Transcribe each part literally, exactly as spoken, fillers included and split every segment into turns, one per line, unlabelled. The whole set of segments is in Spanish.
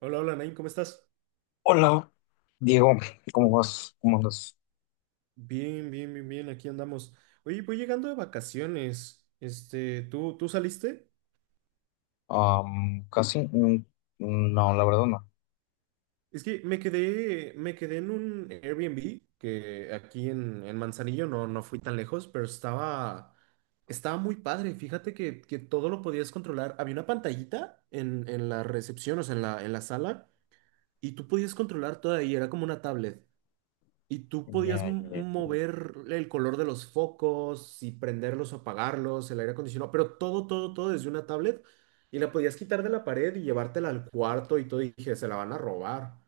Hola, hola, Nain, ¿cómo estás?
Hola, Diego, ¿cómo vas? ¿Cómo andas?
Bien, bien, bien, bien, aquí andamos. Oye, voy llegando de vacaciones. Este, ¿tú, tú saliste?
Am, casi, mm, no, la verdad no.
Es que me quedé, me quedé en un Airbnb que aquí en, en Manzanillo no, no fui tan lejos, pero estaba, estaba muy padre. Fíjate que, que todo lo podías controlar. Había una pantallita en, en la recepción, o sea, en la, en la sala, y tú podías controlar todo ahí, era como una tablet. Y tú podías
Ya, ya,
m-
ya.
mover el color de los focos y prenderlos o apagarlos, el aire acondicionado, pero todo, todo, todo desde una tablet y la podías quitar de la pared y llevártela al cuarto y todo. Y dije, se la van a robar.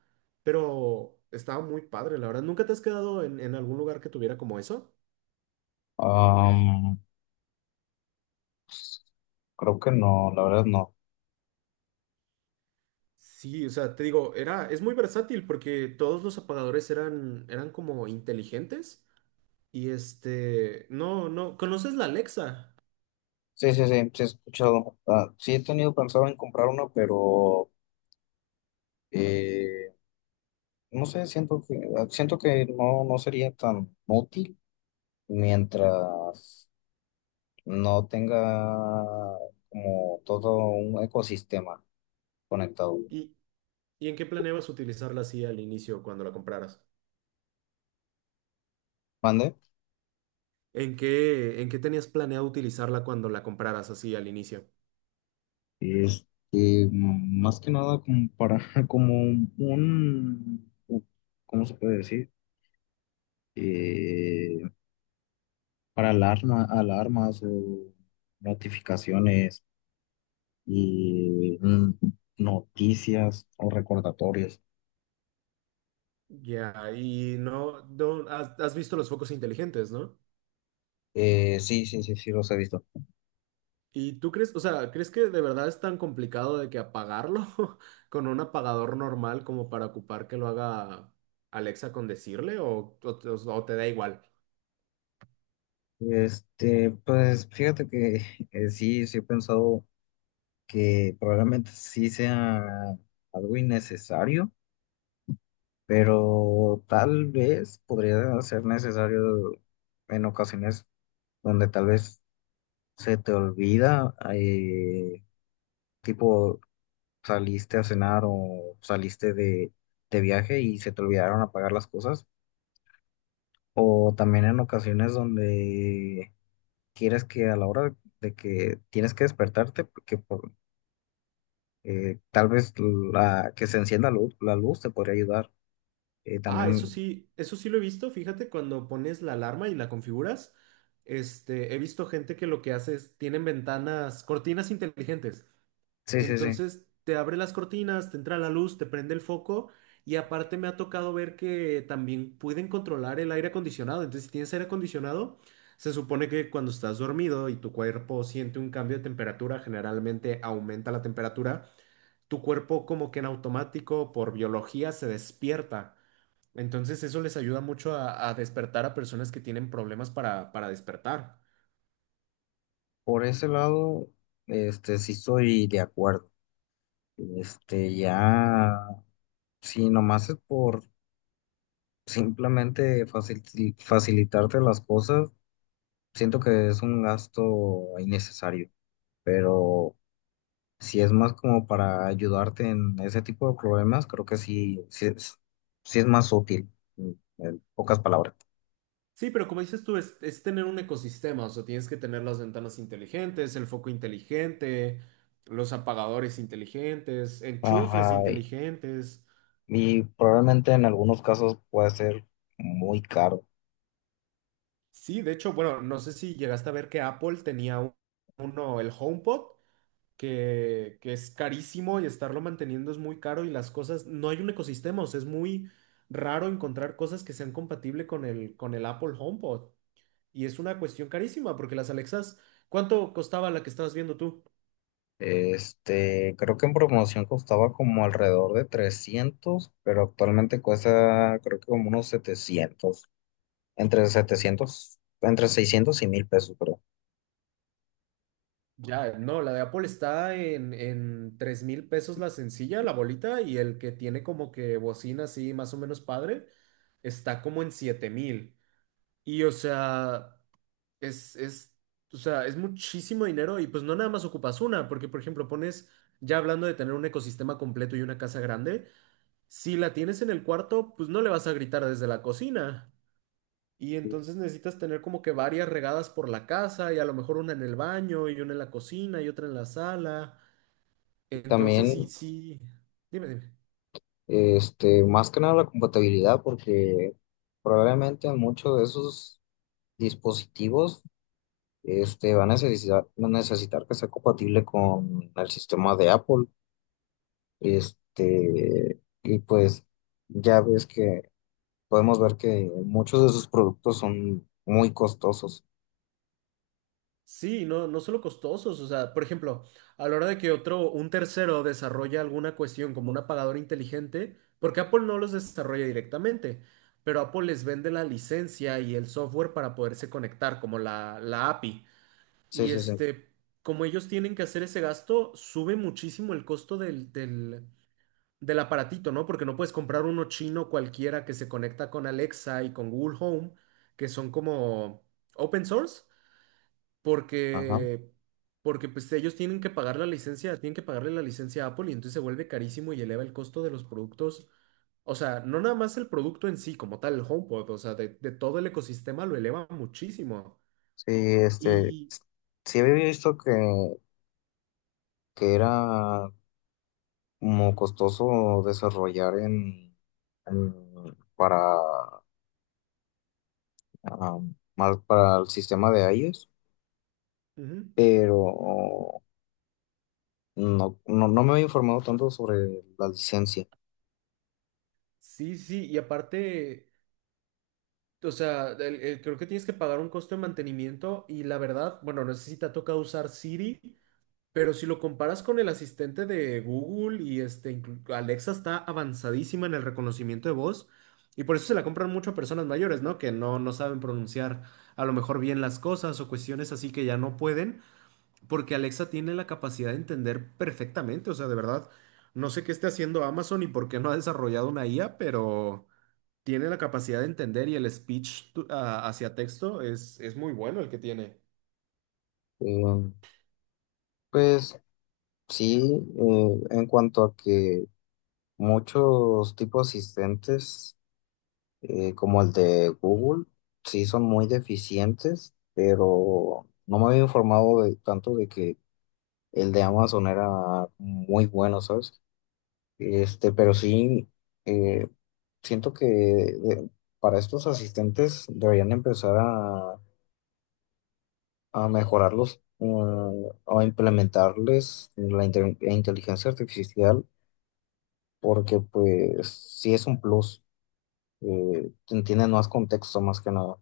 Pero estaba muy padre, la verdad. ¿Nunca te has quedado en, en algún lugar que tuviera como eso?
Am, Creo que no, la verdad no.
Sí, o sea, te digo, era, es muy versátil porque todos los apagadores eran, eran como inteligentes. Y este, no, no, ¿conoces la Alexa?
Sí, sí, sí, sí he escuchado. Ah, sí he tenido pensado en comprar uno, pero eh, no sé, siento que siento que no, no sería tan útil mientras no tenga como todo un ecosistema conectado.
Y, ¿y en qué planeabas utilizarla así al inicio cuando la compraras?
¿Mande?
¿En qué, en qué tenías planeado utilizarla cuando la compraras así al inicio?
Este, mm, Más que nada como para, como un, ¿cómo se puede decir? Eh, para alarma, alarmas o notificaciones y mm, noticias o recordatorios.
Ya, y no, no- has, ¿has visto los focos inteligentes, no?
Eh, sí, sí, sí, sí, los he visto.
¿Y tú crees, o sea, crees que de verdad es tan complicado de que apagarlo con un apagador normal como para ocupar que lo haga Alexa con decirle o, o- o te da igual?
Este, pues fíjate que eh, sí, sí he pensado que probablemente sí sea algo innecesario, pero tal vez podría ser necesario en ocasiones donde tal vez se te olvida, eh, tipo saliste a cenar o saliste de, de viaje y se te olvidaron apagar las cosas, o también en ocasiones donde quieres que a la hora de que tienes que despertarte, porque por- eh, tal vez la, que se encienda la luz, la luz te podría ayudar. Eh,
Ah, eso
también,
sí, eso sí lo he visto. Fíjate, cuando pones la alarma y la configuras, este, he visto gente que lo que hace es, tienen ventanas, cortinas inteligentes.
sí, sí, sí.
Entonces, te abre las cortinas, te entra la luz, te prende el foco y aparte me ha tocado ver que también pueden controlar el aire acondicionado. Entonces, si tienes aire acondicionado, se supone que cuando estás dormido y tu cuerpo siente un cambio de temperatura, generalmente aumenta la temperatura, tu cuerpo como que en automático, por biología, se despierta. Entonces eso les ayuda mucho a, a despertar a personas que tienen problemas para, para despertar.
Por ese lado, este, sí estoy de acuerdo. Este, ya, si nomás es por simplemente facil- facilitarte las cosas, siento que es un gasto innecesario. Pero si es más como para ayudarte en ese tipo de problemas, creo que sí, sí es, sí es más útil, en en pocas palabras.
Sí, pero como dices tú, es, es tener un ecosistema, o sea, tienes que tener las ventanas inteligentes, el foco inteligente, los apagadores inteligentes, enchufes
Ajá, y
inteligentes.
y probablemente en algunos casos puede ser muy caro.
Sí, de hecho, bueno, no sé si llegaste a ver que Apple tenía un- uno, el HomePod, que, que es carísimo y estarlo manteniendo es muy caro y las cosas, no hay un ecosistema, o sea, es muy raro encontrar cosas que sean compatibles con el, con el Apple HomePod. Y es una cuestión carísima porque las Alexas, ¿cuánto costaba la que estabas viendo tú?
Este, creo que en promoción costaba como alrededor de trescientos, pero actualmente cuesta creo que como unos setecientos, entre setecientos, entre seiscientos y mil pesos, creo.
Ya, no, la de Apple está en, en tres mil pesos la sencilla, la bolita, y el que tiene como que bocina así más o menos padre, está como en siete mil. Y o sea... Es, es, o sea, es muchísimo dinero y pues no nada más ocupas una, porque por ejemplo pones, ya hablando de tener un ecosistema completo y una casa grande, si la tienes en el cuarto, pues no le vas a gritar desde la cocina. Y entonces necesitas tener como que varias regadas por la casa y a lo mejor una en el baño y una en la cocina y otra en la sala. Entonces
También,
sí, sí, dime, dime.
este, más que nada la compatibilidad, porque probablemente en muchos de esos dispositivos, este, va a necesitar, van a necesitar que sea compatible con el sistema de Apple, este, y pues ya ves que podemos ver que muchos de sus productos son muy costosos.
Sí, no, no solo costosos, o sea, por ejemplo, a la hora de que otro, un tercero desarrolla alguna cuestión como un apagador inteligente, porque Apple no los desarrolla directamente, pero Apple les vende la licencia y el software para poderse conectar, como la, la A P I.
Sí,
Y
sí, sí.
este, como ellos tienen que hacer ese gasto, sube muchísimo el costo del, del, del aparatito, ¿no? Porque no puedes comprar uno chino cualquiera que se conecta con Alexa y con Google Home, que son como open source
Ajá.
porque, porque pues ellos tienen que pagar la licencia, tienen que pagarle la licencia a Apple y entonces se vuelve carísimo y eleva el costo de los productos. O sea, no nada más el producto en sí, como tal, el HomePod, o sea, de, de todo el ecosistema lo eleva muchísimo.
Sí, este,
Y
sí había visto que, que era como costoso desarrollar en, en- para, ah, mal- para el sistema de iOS,
ujú,
pero no, no, no me había informado tanto sobre la licencia.
sí, sí, y aparte, o sea, el- el- creo que tienes que pagar un costo de mantenimiento y la verdad, bueno, no sé si te ha tocado usar Siri, pero si lo comparas con el asistente de Google y este, inclu- Alexa está avanzadísima en el reconocimiento de voz y por eso se la compran mucho a personas mayores, ¿no? Que no, no saben pronunciar a lo mejor bien las cosas o cuestiones así que ya no pueden, porque Alexa tiene la capacidad de entender perfectamente, o sea, de verdad, no sé qué esté haciendo Amazon y por qué no ha desarrollado una I A, pero tiene la capacidad de entender y el speech to- a- hacia texto es, es muy bueno el que tiene.
Eh, pues sí, eh, en cuanto a que muchos tipos asistentes eh, como el de Google, sí son muy deficientes, pero no me había informado de, tanto de que el de Amazon era muy bueno, ¿sabes? Este, pero sí, eh, siento que de- para estos asistentes deberían empezar a, a mejorarlos, mm, o a implementarles la inte- inteligencia artificial, porque pues sí es un plus, eh, entienden más contexto más que nada.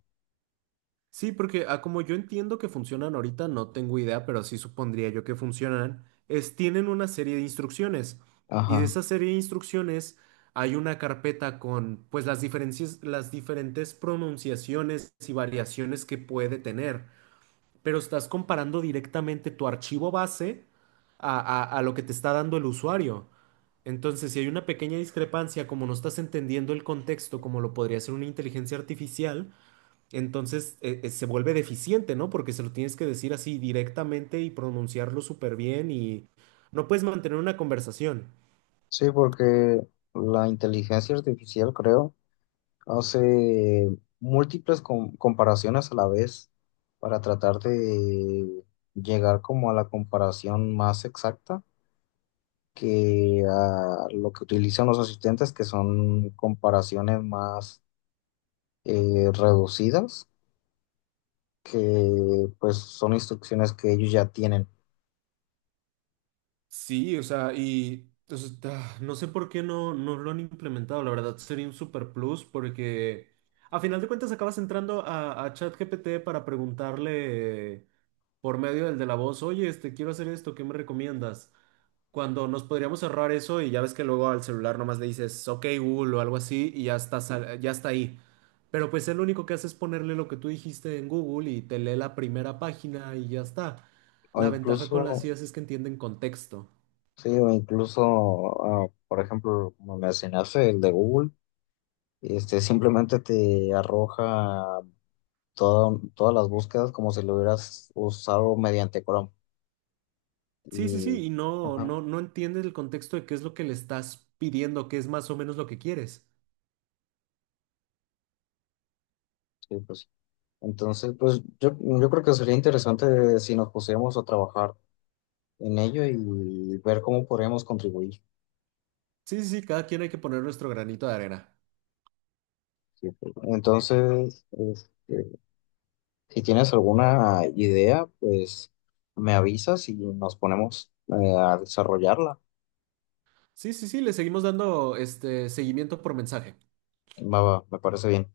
Sí, porque a como yo entiendo que funcionan ahorita, no tengo idea, pero sí supondría yo que funcionan, es tienen una serie de instrucciones. Y de
Ajá.
esa serie de instrucciones hay una carpeta con pues las diferencias, las diferentes pronunciaciones y variaciones que puede tener. Pero estás comparando directamente tu archivo base a, a a lo que te está dando el usuario. Entonces, si hay una pequeña discrepancia, como no estás entendiendo el contexto, como lo podría ser una inteligencia artificial, entonces eh, eh, se vuelve deficiente, ¿no? Porque se lo tienes que decir así directamente y pronunciarlo súper bien y no puedes mantener una conversación.
Sí, porque la inteligencia artificial, creo, hace múltiples com- comparaciones a la vez para tratar de llegar como a la comparación más exacta que a lo que utilizan los asistentes, que son comparaciones más eh, reducidas, que pues son instrucciones que ellos ya tienen.
Sí, o sea, y entonces, ah, no sé por qué no, no lo han implementado, la verdad sería un super plus porque a final de cuentas acabas entrando a, a ChatGPT para preguntarle por medio del de la voz, oye, este, quiero hacer esto, ¿qué me recomiendas? Cuando nos podríamos ahorrar eso y ya ves que luego al celular nomás le dices, ok, Google o algo así y ya está, sal- ya está ahí. Pero pues él lo único que hace es ponerle lo que tú dijiste en Google y te lee la primera página y ya está.
O
La ventaja
incluso,
con las I As es que entienden contexto.
sí, o incluso, ah, por ejemplo, como mencionaste, el de Google. Este, simplemente te arroja todo- todas las búsquedas como si lo hubieras usado mediante Chrome.
Sí, sí,
Y,
sí, y no,
ajá,
no, no entiendes el contexto de qué es lo que le estás pidiendo, qué es más o menos lo que quieres.
sí, pues. Entonces, pues yo, yo creo que sería interesante si nos pusiéramos a trabajar en ello y ver cómo podríamos contribuir.
Sí, sí, sí, cada quien hay que poner nuestro granito de arena.
Sí, pues. Entonces, este, si tienes alguna idea, pues me avisas y nos ponemos eh, a desarrollarla.
Sí, sí, sí, le seguimos dando este seguimiento por mensaje.
Va, va, me parece bien.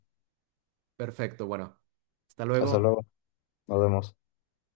Perfecto, bueno. Hasta
Hasta
luego.
luego, nos vemos.